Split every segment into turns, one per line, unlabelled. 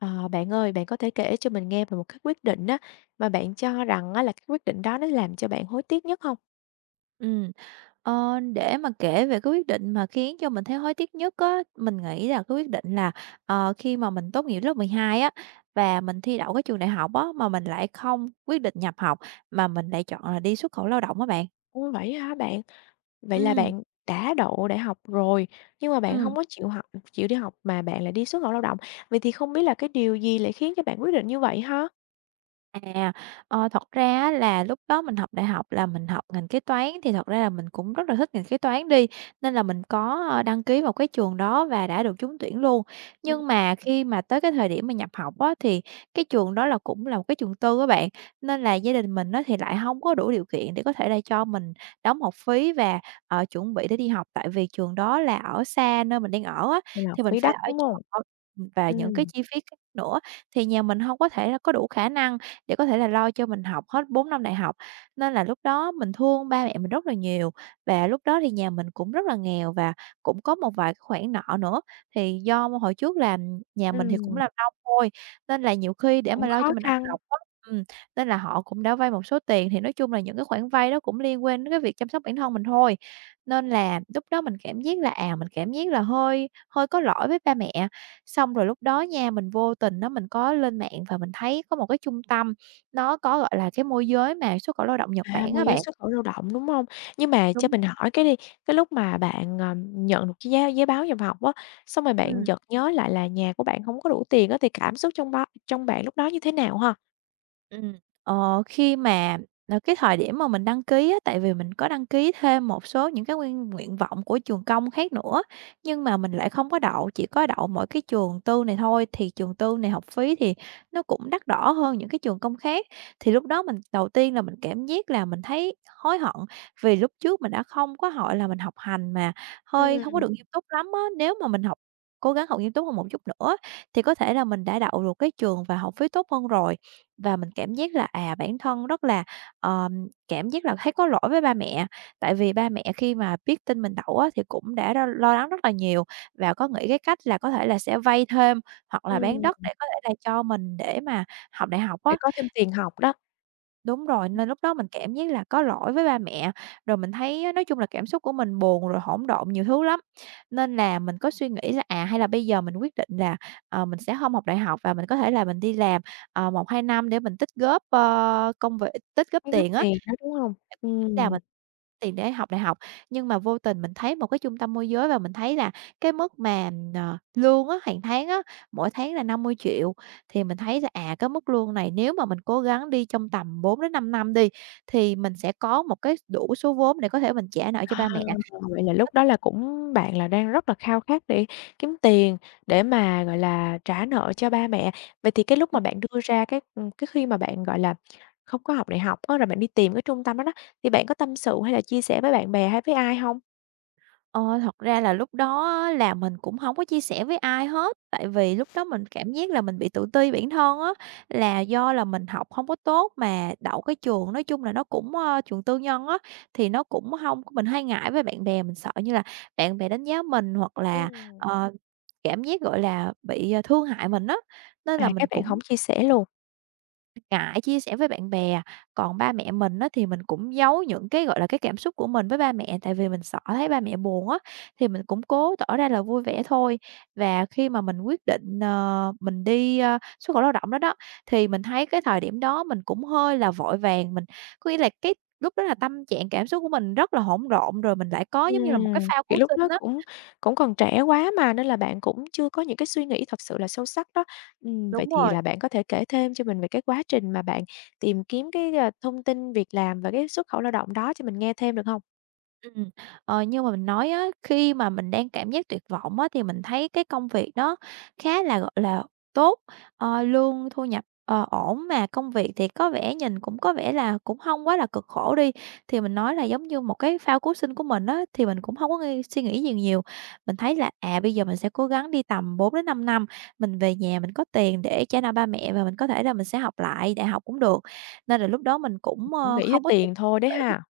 Ờ, bạn ơi! Bạn có thể kể cho mình nghe về một cái quyết định á, mà bạn cho rằng á là cái quyết định đó nó làm cho bạn hối tiếc nhất hông?
Ừm. Ờ, để mà kể về cái quyết định mà khiến cho mình thấy hối tiếc nhất á, mình nghĩ là cái quyết định là, ờ, khi mà mình tốt nghiệp lớp 12 á và mình thi đậu cái trường đại học á, mà mình lại không quyết định nhập học mà mình lại chọn là đi xuất khẩu lao động á bạn.
Ôi! Vậy á hả bạn? Vậy là
Ừm.
bạn đã đậu đại học rồi, nhưng mà bạn hông
Ừm.
có chịu học ừ, chịu đi học mà bạn lại đi xuất khẩu lao động, vậy thì không biết là cái điều gì lại khiến cho bạn quyết định như vậy ha?
À. Ờ, thật ra á là lúc đó mình học đại học là mình học ngành kế toán, thì thật ra là mình cũng rất là thích ngành kế toán đi, nên là mình có đăng ký vào cái trường đó và đã được trúng tuyển luôn.
Ừm.
Nhưng mà khi mà tới cái thời điểm mà nhập học á, thì cái trường đó là cũng là một cái trường tư á bạn, nên là gia đình mình á thì lại hông có đủ điều kiện để có thể là cho mình đóng học phí và, ờ, chuẩn bị để đi học, tại vì trường đó là ở xa nơi mình đang ở á,
Là học
thì mình
phí
phải
đắt,
ở
đúng hông?
trọ, ừm, và những cái
Ừm.
chi phí khác nữa thì nhà mình hông có thể là có đủ khả năng để có thể là lo cho mình học hết 4 năm đại học. Nên là lúc đó mình thương ba mẹ mình rất là nhiều và lúc đó thì nhà mình cũng rất là nghèo và cũng có một vài cái khoản nợ nữa, thì do hồi trước là nhà mình thì cũng
Ừm.
làm nông thôi nên là nhiều khi để mà
Cũng
lo cho
khó
mình ăn
khăn.
học á, ừm, nên là họ cũng đã vay một số tiền thì nói chung là những cái khoản vay đó cũng liên quan đến cái việc chăm sóc bản thân mình thôi, nên là lúc đó mình cảm giác là, à, mình cảm giác là hơi hơi có lỗi với ba mẹ, xong rồi lúc đó nha mình vô tình á mình có lên mạng và mình thấy có một cái trung tâm, nó có, gọi là, cái môi giới mà xuất khẩu lao động Nhật
À!
Bản á
Môi giới
bạn.
xuất khẩu lao động, đúng hông? Nhưng mà cho
Đúng
mình
vậy.
hỏi cái đi, cái lúc mà bạn, ờ, nhận được cái giá giấy báo nhập học á, xong rồi bạn
Ừm.
chợt nhớ lại là nhà của bạn hông có đủ tiền á thì cảm xúc trong bao trong bạn lúc đó như thế nào ha?
Ừm, ờ, khi mà, ờ, cái thời điểm mà mình đăng ký á, tại vì mình có đăng ký thêm một số những cái nguyên nguyện vọng của trường công khác nữa, nhưng mà mình lại không có đậu, chỉ có đậu mỗi cái trường tư này thôi, thì trường tư này học phí thì nó cũng đắt đỏ hơn những cái trường công khác. Thì lúc đó mình đầu tiên là mình cảm giác là mình thấy hối hận vì lúc trước mình đã không có hội là mình học hành mà hơi hông có
Ừm.
được nghiêm túc lắm á, nếu mà mình học cố gắng học nghiêm túc hơn một chút nữa thì có thể là mình đã đậu được cái trường và học phí tốt hơn rồi. Và mình cảm giác là, à, bản thân rất là, ờm, cảm giác là thấy có lỗi với ba mẹ. Tại vì ba mẹ khi mà biết tin mình đậu á thì cũng đã r lo lo lắng rất là nhiều và có nghĩ cái cách là có thể là sẽ vay thêm, hoặc là bán đất để
Ừm.
có thể là cho mình để mà học đại học
Để
á.
có thêm tiền học đó.
Đúng rồi,
Ừm.
nên lúc đó mình cảm giác là có lỗi với ba mẹ, rồi mình thấy á nói chung là cảm xúc của mình buồn rồi hỗn độn nhiều thứ lắm, nên là mình có suy nghĩ là, à, hay là bây giờ mình quyết định là, ờ, mình sẽ hông học đại học và mình có thể là mình đi làm, ờ, 1-2 năm để mình tích góp, ơ, công việc tích góp
Cái gấp
tiền á.
tiền đó, đúng hông?
Là
Ừm.
mình tiền để học đại học, nhưng mà vô tình mình thấy một cái trung tâm môi giới và mình thấy là cái mức mà, ờ, lương á, hàng tháng á, mỗi tháng là 50 triệu thì mình thấy là, à, cái mức lương này nếu mà mình cố gắng đi trong tầm 4 đến 5 năm đi thì mình sẽ có một cái đủ số vốn để có thể mình trả nợ cho
Ờ,
ba mẹ.
vậy là lúc đó
[unintelligible]
là cũng bạn là đang rất là khao khát để kiếm tiền để mà, gọi là, trả nợ cho ba mẹ. Vậy thì cái lúc mà
Ừm.
bạn đưa ra cái, ừm, cái khi mà bạn, gọi là, không có học đại học á là bạn đi tìm cái trung tâm đó đó, thì bạn có tâm sự hay là chia sẻ với bạn bè hay với ai hông?
Ờ, thật ra là lúc đó á là mình cũng hông có chia sẻ với ai hết. Tại vì lúc đó mình cảm giác là mình bị tự ti bản thân á. Là do là mình học hông có tốt mà đậu cái trường nói chung là nó cũng, ơ, trường tư nhân á, thì nó cũng hông mình hay ngại với bạn bè. Mình sợ như là bạn bè đánh giá mình hoặc là,
Ừm.
ờ, cảm giác gọi là bị thương hại mình á. Nên
À,
là
cái
mình
bạn hổng
cũng
chia sẻ luôn?
ngại chia sẻ với bạn bè. Còn ba mẹ mình á, thì mình cũng giấu những cái, gọi là, cái cảm xúc của mình với ba mẹ. Tại vì mình sợ thấy ba mẹ buồn á, thì mình cũng cố tỏ ra là vui vẻ thôi. Và khi mà mình quyết định, ờ, mình đi, ơ, xuất khẩu lao động đó, đó, thì mình thấy cái thời điểm đó mình cũng hơi là vội vàng. Mình có nghĩa là cái lúc đó là tâm trạng cảm xúc của mình rất là hỗn độn rồi mình lại có giống như là một cái
Ừm.
phao
Kiểu
cứu
lúc đó
sinh á.
cũng cũng còn trẻ quá mà. Nên là bạn cũng chưa có những cái suy nghĩ thật sự là sâu sắc đó. Ừm, vậy
Đúng
thì
rồi!
là bạn có thể kể thêm cho mình về cái quá trình mà bạn tìm kiếm cái, ờ, thông tin việc làm và cái xuất khẩu lao động đó cho mình nghe thêm, được hông?
Ừm. Ờ, như mà mình nói á, khi mà mình đang cảm giác tuyệt vọng á, thì mình thấy cái công việc đó khá là, gọi là, tốt. Ờ, lương thu nhập, ờ, ổn mà công việc thì có vẻ nhìn cũng có vẻ là cũng hông quá là cực khổ đi. Thì mình nói là giống như một cái phao cứu sinh của mình á, thì mình cũng hông có nghi suy nghĩ gì nhiều. Mình thấy là, à, bây giờ mình sẽ cố gắng đi tầm 4 đến 5 năm, mình về nhà mình có tiền để trả nợ ba mẹ và mình có thể là mình sẽ học lại đại học cũng được. Nên là lúc đó mình cũng,
Cũng
ơ,
nghĩ tới
không có
tiền thôi đấy ha!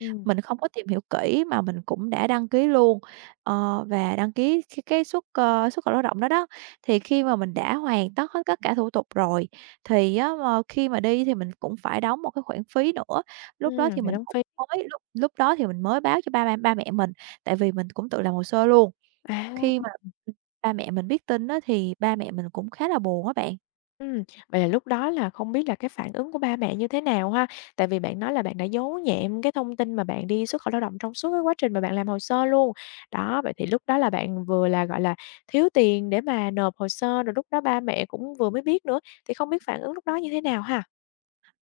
Ừm.
mình không có tìm kỹ. Mình không có tìm hiểu kỹ mà mình cũng đã đăng ký luôn. Ờ, và đăng ký, cái, cái, xuất, ơ, xuất khẩu lao động đó đó. Thì khi mà mình đã hoàn tất hết tất cả thủ tục rồi, thì á, ờ, khi mà đi thì mình cũng phải đóng một cái khoản phí nữa. Lúc đó
Ừm.
thì
Phải
mình
đóng
cũng
phí.
mới, lúc lúc đó thì mình mới báo cho ba ba ba mẹ mình, tại vì mình cũng tự làm hồ sơ luôn.
À!
Khi mà,
Ừm.
ừm, ba mẹ mình biết tin á thì ba mẹ mình cũng khá là buồn á bạn.
Ừm, vậy là lúc đó là không biết là cái phản ứng của ba mẹ như thế nào ha? Tại vì bạn nói là bạn đã giấu nhẹm cái thông tin mà bạn đi xuất khẩu lao động trong suốt cái quá trình mà bạn làm hồ sơ luôn. Đó, vậy thì lúc đó là bạn vừa là, gọi là, thiếu tiền để mà nộp hồ sơ, rồi lúc đó ba mẹ cũng vừa mới biết nữa, thì không biết phản ứng lúc đó như thế nào ha?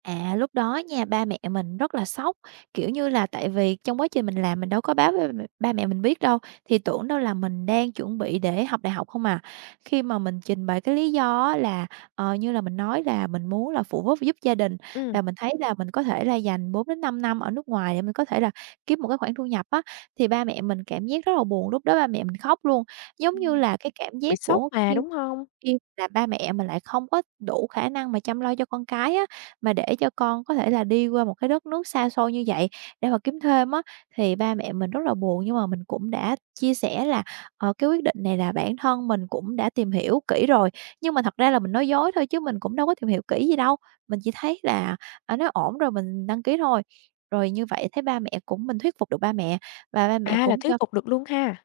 À, lúc đó nha, ba mẹ mình rất là sốc, kiểu như là, tại vì trong quá trình mình làm mình đâu có báo với ba mẹ ba mẹ mình biết đâu, thì tưởng đâu là mình đang chuẩn bị để học đại học không à. Khi mà mình trình bày cái lý do á là, ờ, như là mình nói là mình muốn là phụ giúp giúp gia đình.
Ừm.
Và mình thấy là mình có thể là dành 4-5 năm ở nước ngoài để mình có thể là kiếm một cái khoản thu nhập á, thì ba mẹ mình cảm giác rất là buồn, lúc đó ba mẹ mình khóc luôn. Giống như
Ừm,
là cái cảm
bị
giác
sốc
của khi
mà, đúng hông?
khi là ba mẹ mà lại không có đủ khả năng mà chăm lo cho con cái á mà để cho con có thể là đi qua một cái đất nước xa xôi như vậy để mà kiếm thêm á thì ba mẹ mình rất là buồn. Nhưng mà mình cũng đã chia sẻ là, ờ, cái quyết định này là bản thân mình cũng đã tìm hiểu kỹ rồi, nhưng mà thật ra là mình nói dối thôi chứ mình cũng đâu có tìm hiểu kỹ gì đâu. Mình chỉ thấy là, à, nó ổn rồi mình đăng ký thôi, rồi như vậy thấy ba mẹ cũng mình thuyết phục được ba mẹ và ba mẹ
À, là
cũng
thuyết
cho
phục được luôn ha.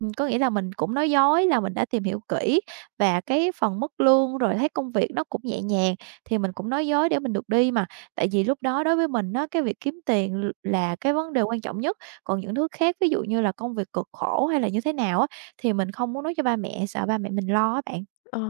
Ừm, có nghĩa là mình cũng nói dối là mình đã tìm hiểu kỹ và cái phần mức lương rồi thấy công việc nó cũng nhẹ nhàng, thì mình cũng nói dối để mình được đi mà, tại vì lúc đó đối với mình á cái việc kiếm tiền l là cái vấn đề quan trọng nhất, còn những thứ khác ví dụ như là công việc cực khổ hay là như thế nào á, thì mình không muốn nói cho ba mẹ sợ ba mẹ mình lo á bạn.
Ờ,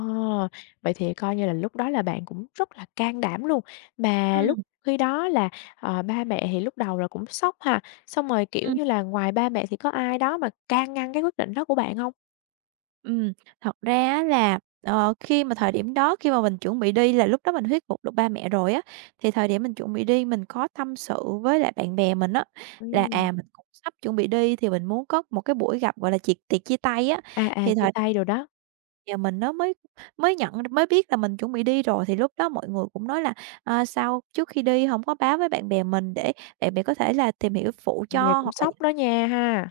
vậy thì coi như là lúc đó là bạn cũng rất là can đảm luôn. Mà lúc
Ừm.
khi đó là, ờ, ba mẹ thì lúc đầu là cũng sốc ha, xong rồi, kiểu
Ừm.
như là, ngoài ba mẹ thì có ai đó mà can ngăn cái quyết định đó của bạn hông?
Ừm, thật ra á là, ờ, khi mà thời điểm đó, khi mà mình chuẩn bị đi là lúc đó mình thuyết phục được ba mẹ rồi á, thì thời điểm mình chuẩn bị đi mình có tâm sự với lại bạn bè mình á là,
Ừm.
à, mình cũng sắp chuẩn bị đi thì mình muốn có một cái buổi gặp, gọi là, tiệc- tiệc chia tay á,
À, à,
thì
chia
thời
tay đồ đó.
Giờ mình nó mới mới nhận mới biết là mình chuẩn bị đi rồi thì lúc đó mọi người cũng nói là, ờ, sao trước khi đi hổng có báo với bạn bè mình để để bạn có thể là tìm hiểu phụ
Bạn bè
cho
cũng
hoặc là như
sốc đó nha ha.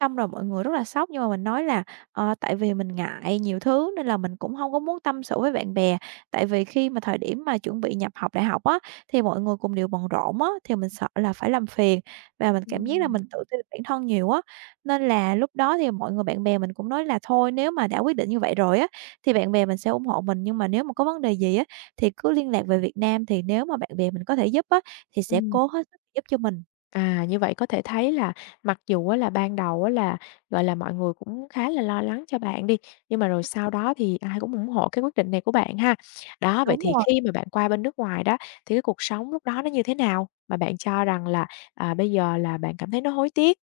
Xong rồi mọi người rất là sốc nhưng mà mình nói là, ờ, tại vì mình ngại nhiều thứ nên là mình cũng hông có muốn tâm sự với bạn bè, tại vì khi mà thời điểm mà chuẩn bị nhập học đại học á thì mọi người cùng đều bận rộn á thì mình sợ là phải làm phiền. Và mình cảm giác là
Ừm
mình tự ti bản thân nhiều á, nên là lúc đó thì mọi người, bạn bè mình cũng nói là thôi nếu mà đã quyết định như vậy rồi á thì bạn bè mình sẽ ủng hộ mình. Nhưng mà nếu mà có vấn đề gì á thì cứ liên lạc về Việt Nam thì nếu mà bạn bè mình có thể giúp á, thì sẽ
Ừm.
cố hết sức giúp cho mình.
À, như vậy có thể thấy là mặc dù á là, ban đầu á là, gọi là, mọi người cũng khá là lo lắng cho bạn đi, nhưng mà rồi
Ưm.
sau đó thì ai cũng ủng hộ cái quyết định này của bạn ha. Đó, vậy
Đúng
thì
rồi.
khi mà bạn qua bên nước ngoài đó thì cái cuộc sống lúc đó nó như thế nào mà bạn cho rằng là, à, bây giờ là bạn cảm thấy nó hối tiếc?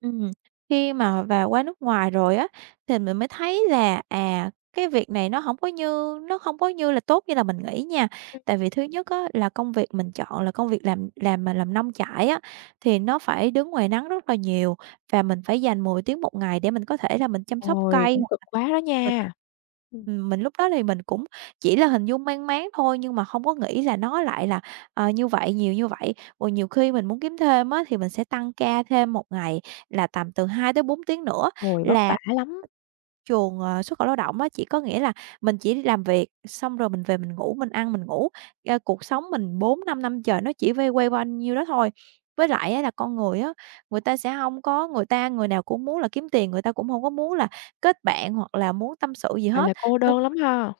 Ừm, khi mà và qua nước ngoài rồi á, thì mình mới thấy là, à, cái việc này nó hổng có như nó không có như là tốt như là mình nghĩ nha.
Ưm.
Tại vì thứ nhất á là công việc mình chọn là công việc làm làm mà làm nông trại á, thì nó phải đứng ngoài nắng rất là nhiều. Và mình phải dành 10 tiếng một ngày để mình có thể là mình chăm sóc
Ôi,
cây,
cũng
[unintelligible]
cực quá đó
mình
nha. Ừm.
ừm, mình lúc đó thì mình cũng chỉ là hình dung mang máng thôi nhưng mà hông có nghĩ là nó lại là, ờ, như vậy, nhiều như vậy, rồi nhiều khi mình muốn kiếm thêm á, thì mình sẽ tăng ca thêm 1 ngày là tầm từ 2-4 tiếng nữa
Ôi, vất
là
vả lắm.
trường, ờ, xuất khẩu lao động á, chỉ có nghĩa là mình chỉ đi làm việc xong rồi mình về mình ngủ, mình ăn, mình ngủ. Ơ, cuộc sống mình 4-5 năm trời nó chỉ vay quay quanh nhiêu đó thôi. Với lại á, là con người á, người ta sẽ hông có người ta người nào cũng muốn là kiếm tiền, người ta cũng hông có muốn là kết bạn hoặc là muốn tâm sự gì
Gọi
hết.
là, cô đơn
[unintelligible]
lắm ha.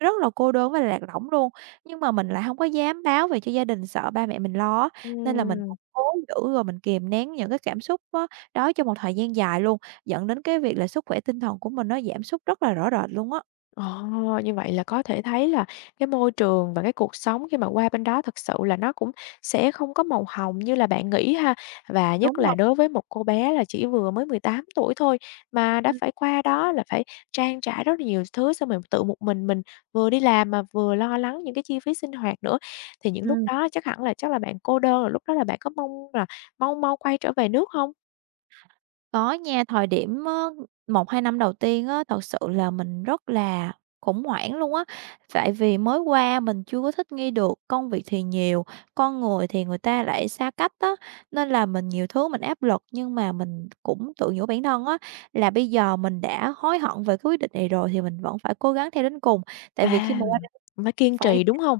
Rất là cô đơn với lạc lõng luôn. Nhưng mà mình lại hông có dám báo về cho gia đình sợ ba mẹ mình lo á, nên là mình
Ừm.
vẫn cố giữ rồi mình kìm nén những cái cảm xúc á đó trong một thời gian dài luôn, dẫn đến cái việc là sức khỏe tinh thần của mình nó giảm sút rất là rõ rệt luôn á.
Ờ, như vậy là có thể thấy là cái môi trường và cái cuộc sống khi mà qua bên đó thực sự là nó cũng sẽ không có màu hồng như là bạn nghĩ ha. Và
Đúng
nhất là
rồi.
đối với một cô bé là chỉ vừa mới 18 tuổi thôi, mà đã
Ừm.
phải qua đó là phải trang trải rất là nhiều thứ xong rồi tự một mình mình vừa đi làm mà vừa lo lắng những cái chi phí sinh hoạt nữa. Thì những lúc
Ừm.
đó chắc hẳn là chắc là bạn cô đơn, rồi lúc đó là bạn có mong là mau mau quay trở về nước hông?
Có nha, thời điểm á 1-2 năm đầu tiên á, thật sự là mình rất là khủng hoảng luôn á. Tại vì mới qua mình chưa có thích nghi được, công việc thì nhiều, con người thì người ta lại xa cách á. Nên là mình nhiều thứ mình áp lực nhưng mà mình cũng tự nhủ bản thân á, là bây giờ mình đã hối hận về cái quyết định này rồi thì mình vẫn phải cố gắng theo đến cùng. Tại vì khi
À,
mà qua đây
mình phải kiên
phải
trì, đúng hông?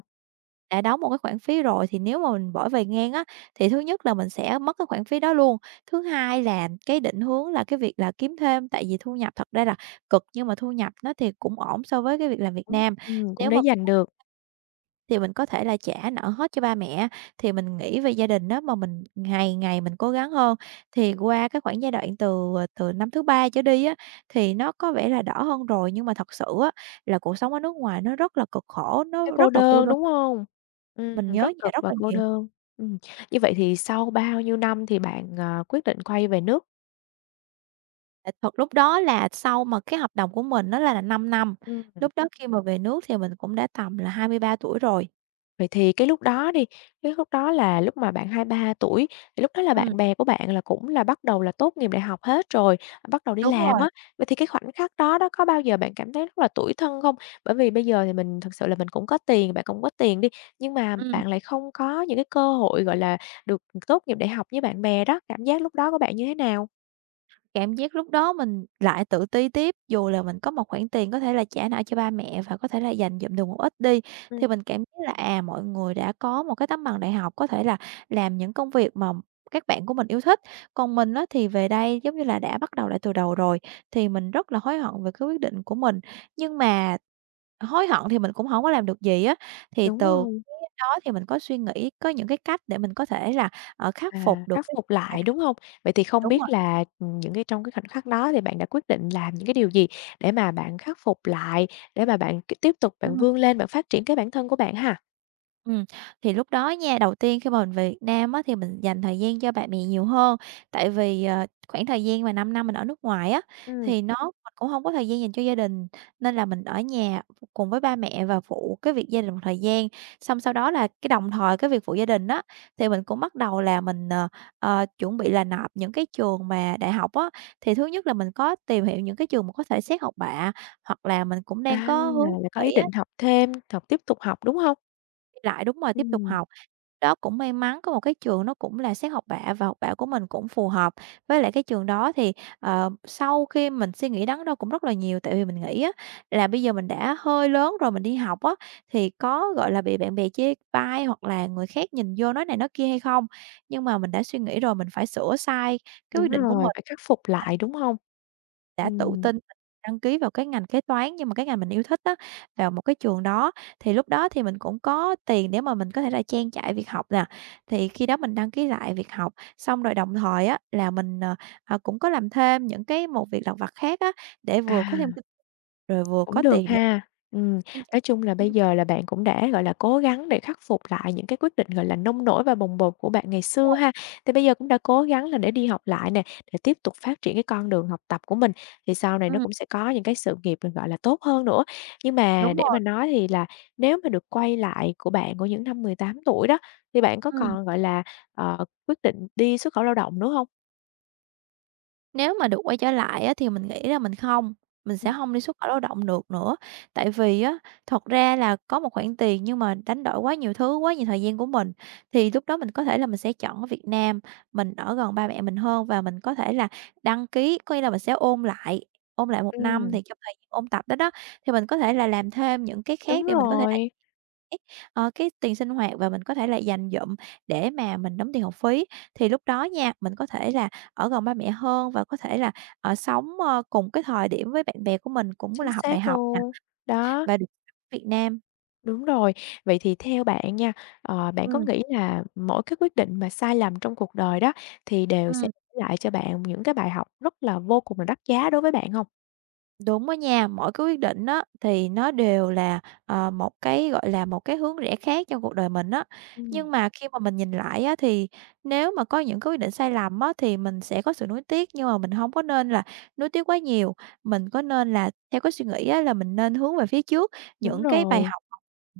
đã đóng một cái khoản phí rồi thì nếu mà mình bỏ về ngang á, thì thứ nhất là mình sẽ mất cái khoản phí đó luôn. Thứ hai là cái định hướng là cái việc là kiếm thêm, tại vì thu nhập thật ra là cực nhưng mà thu nhập á thì cũng ổn so với cái việc làm Việt
Ừm,
Nam.
ừm, cũng
Nếu
để
mà
dành được.
[unintelligible] thì mình có thể là trả nợ hết cho ba mẹ á, thì mình nghĩ về gia đình á mà mình ngày ngày mình cố gắng hơn. Thì qua cái khoảng giai đoạn từ, à, từ năm thứ 3 trở đi á thì nó có vẻ là đỡ hơn rồi, nhưng mà thật sự á là cuộc sống ở nước ngoài nó rất là cực khổ, nó
Thấy cô
rất là cô
đơn,
đơn.
đúng hông?
Mình
Ừm,
nhớ
rất
nhà
cực
rất
và
là
cô
nhiều.
đơn. Ừm. Như vậy thì sau bao nhiêu năm thì bạn, à, quyết định quay về nước?
Tại thật lúc đó là sau mà cái hợp đồng của mình nó ra là 5 năm,
Ưm.
lúc đó khi mà về nước thì mình cũng đã tầm là 23 tuổi rồi.
Vậy thì cái lúc đó đi, cái lúc đó là lúc mà bạn 23 tuổi thì lúc đó là bạn
Ừm.
bè của bạn là cũng là bắt đầu là tốt nghiệp đại học hết rồi, bắt đầu đi
Đúng
làm
rồi.
á. Vậy thì cái khoảnh khắc đó đó, có bao giờ bạn cảm thấy rất là tủi thân không? Bởi vì bây giờ thì mình thực sự là mình cũng có tiền, bạn cũng có tiền đi, nhưng mà
Ừm.
bạn lại không có những cái cơ hội, gọi là, được tốt nghiệp đại học với bạn bè đó, cảm giác lúc đó của bạn như thế nào?
Cảm giác lúc đó mình lại tự ti tiếp, dù là mình có một khoản tiền có thể là trả nợ cho ba mẹ và có thể là dành dụm được một ít đi, thì
Ừm.
mình cảm thấy là, à, mọi người đã có một cái tấm bằng đại học, có thể là làm những công việc mà các bạn của mình yêu thích. Còn mình á, thì về đây, giống như là, đã bắt đầu lại từ đầu rồi, thì mình rất là hối hận về cái quyết định của mình. Nhưng mà hối hận thì mình cũng hổng có làm được gì á, thì
Đúng
từ
rồi.
cái đó thì mình có suy nghĩ, có những cái cách để mình có thể là, ờ, khắc phục
À,
được
khắc
cái
phục
à,
lại, đúng hông? Vậy thì không
đúng rồi.
biết là, ừm, những cái trong cái khoảnh khắc đó thì bạn đã quyết định làm những cái điều gì để mà bạn khắc phục lại, để mà bạn, c tiếp tục bạn
Ừm.
vươn lên, bạn phát triển cái bản thân của bạn ha?
Ừm. Thì lúc đó nha, đầu tiên khi mà mình về Việt Nam á, thì mình dành thời gian cho bà mè nhiều hơn. Tại vì, ờ, khoảng thời gian mà 5 năm mình ở nước ngoài á,
Ừm.
thì nó mà cũng hông có thời gian dành cho gia đình. Nên là mình ở nhà cùng với ba mẹ và phụ cái việc gia đình một thời gian. Xong sau đó là cái đồng thời cái việc phụ gia đình á, thì mình cũng bắt đầu là mình, ờ, ờ, chuẩn bị là nộp những cái trường mà đại học á. Thì thứ nhất là mình có tìm hiểu những cái trường mà có thể xét học bạ, hoặc là mình cũng đang
À,
có hướng
là có ý
nghỉ á.
định học thêm, học tiếp tục học, đúng hông?
Lại, đúng rồi, tiếp tục
Ừm.
học. Đó, cũng may mắn, có một cái trường nó cũng là xét học bạ và học bạ của mình cũng phù hợp. Với lại cái trường đó thì, ờ, sau khi mình suy nghĩ đắn đo cũng rất là nhiều, tại vì mình nghĩ á, là bây giờ mình đã hơi lớn rồi mình đi học á, thì có, gọi là, bị bạn bè chê bai hoặc là người khác nhìn vô nói này nói kia hay không. Nhưng mà mình đã suy nghĩ rồi mình phải sửa sai cái
Đúng
quyết định của
rồi,
mình
phải khắc phục lại,
[unintelligible]
đúng hông?
Đã tự
Ừm.
tin và đăng ký vào cái ngành kế toán như mà cái ngành mình yêu thích á, vào một cái trường đó thì lúc đó thì mình cũng có tiền để mà mình có thể là trang trải việc học nè. Thì khi đó mình đăng ký lại việc học, xong rồi đồng thời á, là mình, ờ, à, cũng có làm thêm những cái một việc lặt vặt khác á, để vừa có thêm
À.
kinh rồi vừa
Cũng
có
được
tiền
ha. Ừm, nói chung là bây
[unintelligible]
giờ là bạn cũng đã, gọi là, cố gắng để khắc phục lại những cái quyết định, gọi là, nông nổi và bồng bột của bạn ngày
Đúng
xưa ha.
rồi.
Thì bây giờ cũng đã cố gắng là để đi học lại nè, để tiếp tục phát triển cái con đường học tập của mình, thì sau này nó
Ừm.
cũng sẽ có những cái sự nghiệp mình, gọi là, tốt hơn nữa. Nhưng mà
Đúng
để mà
rồi.
nói thì là nếu mà được quay lại của bạn của những năm 18 tuổi đó, thì bạn có
Ừm.
còn, gọi là, ờ, quyết định đi xuất khẩu lao động nữa hông?
Nếu mà được quay trở lại á, thì mình nghĩ là mình không, mình sẽ
Ừm.
hông đi xuất khẩu lao động được nữa. Tại vì á, thật ra là có một khoản tiền nhưng mà đánh đổi quá nhiều thứ, quá nhiều thời gian của mình thì lúc đó mình có thể là mình sẽ chọn ở Việt Nam. Mình ở gần ba mẹ mình hơn và mình có thể là đăng ký có nghĩa là mình sẽ ôn lại ôn lại 1 năm,
Ừm.
thì trong thời gian ôn tập đó đó, thì mình có thể là làm thêm những cái
Đúng
khác để mình có thể là
rồi.
[unintelligible] ờ, cái tiền sinh hoạt và mình có thể là dành dụm để mà mình đóng tiền học phí. Thì lúc đó nha, mình có thể là ở gần ba mẹ hơn và có thể là, ờ, sống, ơ, cùng cái thời điểm với bạn bè của mình cũng
Chính
là học đại
xác
học nè,
luôn, đó.
và được ở Việt Nam.
Đúng rồi. Vậy thì theo bạn nha, ờ, bạn có
Ừm.
nghĩ là mỗi cái quyết định mà sai lầm trong cuộc đời đó thì đều sẽ
Ừm.
lại cho bạn những cái bài học rất là vô cùng là đắt giá đối với bạn hông?
Đúng á nha. Mỗi cái quyết định á, thì nó đều là, ờ, một cái, gọi là, một cái hướng rẽ khác trong cuộc đời mình á. Nhưng
Ừm.
mà khi mà mình nhìn lại á, thì nếu mà có những cái quyết định sai lầm á, thì mình sẽ có sự nuối tiếc, nhưng mà mình hông có nên là nuối tiếc quá nhiều. Mình có nên là theo cái suy nghĩ á là mình nên hướng về phía trước.
Đúng
Những cái bài
rồi.
học học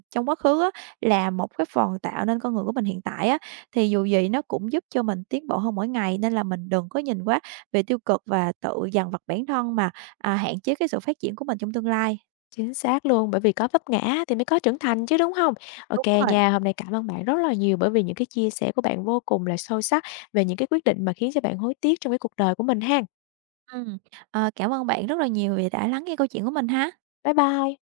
trong quá khứ á, là một cái phần tạo nên con người của mình hiện tại á. Thì dù gì nó cũng giúp cho mình tiến bộ hơn mỗi ngày, nên là mình đừng có nhìn quá về tiêu cực và tự dằn vặt bản thân mà, à, hạn chế cái sự phát triển của mình trong tương lai.
Chính xác luôn, bởi vì có vấp ngã á, thì mới có trưởng thành chứ, đúng hông? OK
Đúng rồi.
nha, hôm nay cảm ơn bạn rất là nhiều bởi vì những cái chia sẻ của bạn vô cùng là sâu sắc về những cái quyết định mà khiến cho bạn hối tiếc trong cái cuộc đời của mình ha.
Ừm. Ờ, cảm ơn bạn rất là nhiều vì đã lắng nghe câu chuyện của mình ha.
Bye bye.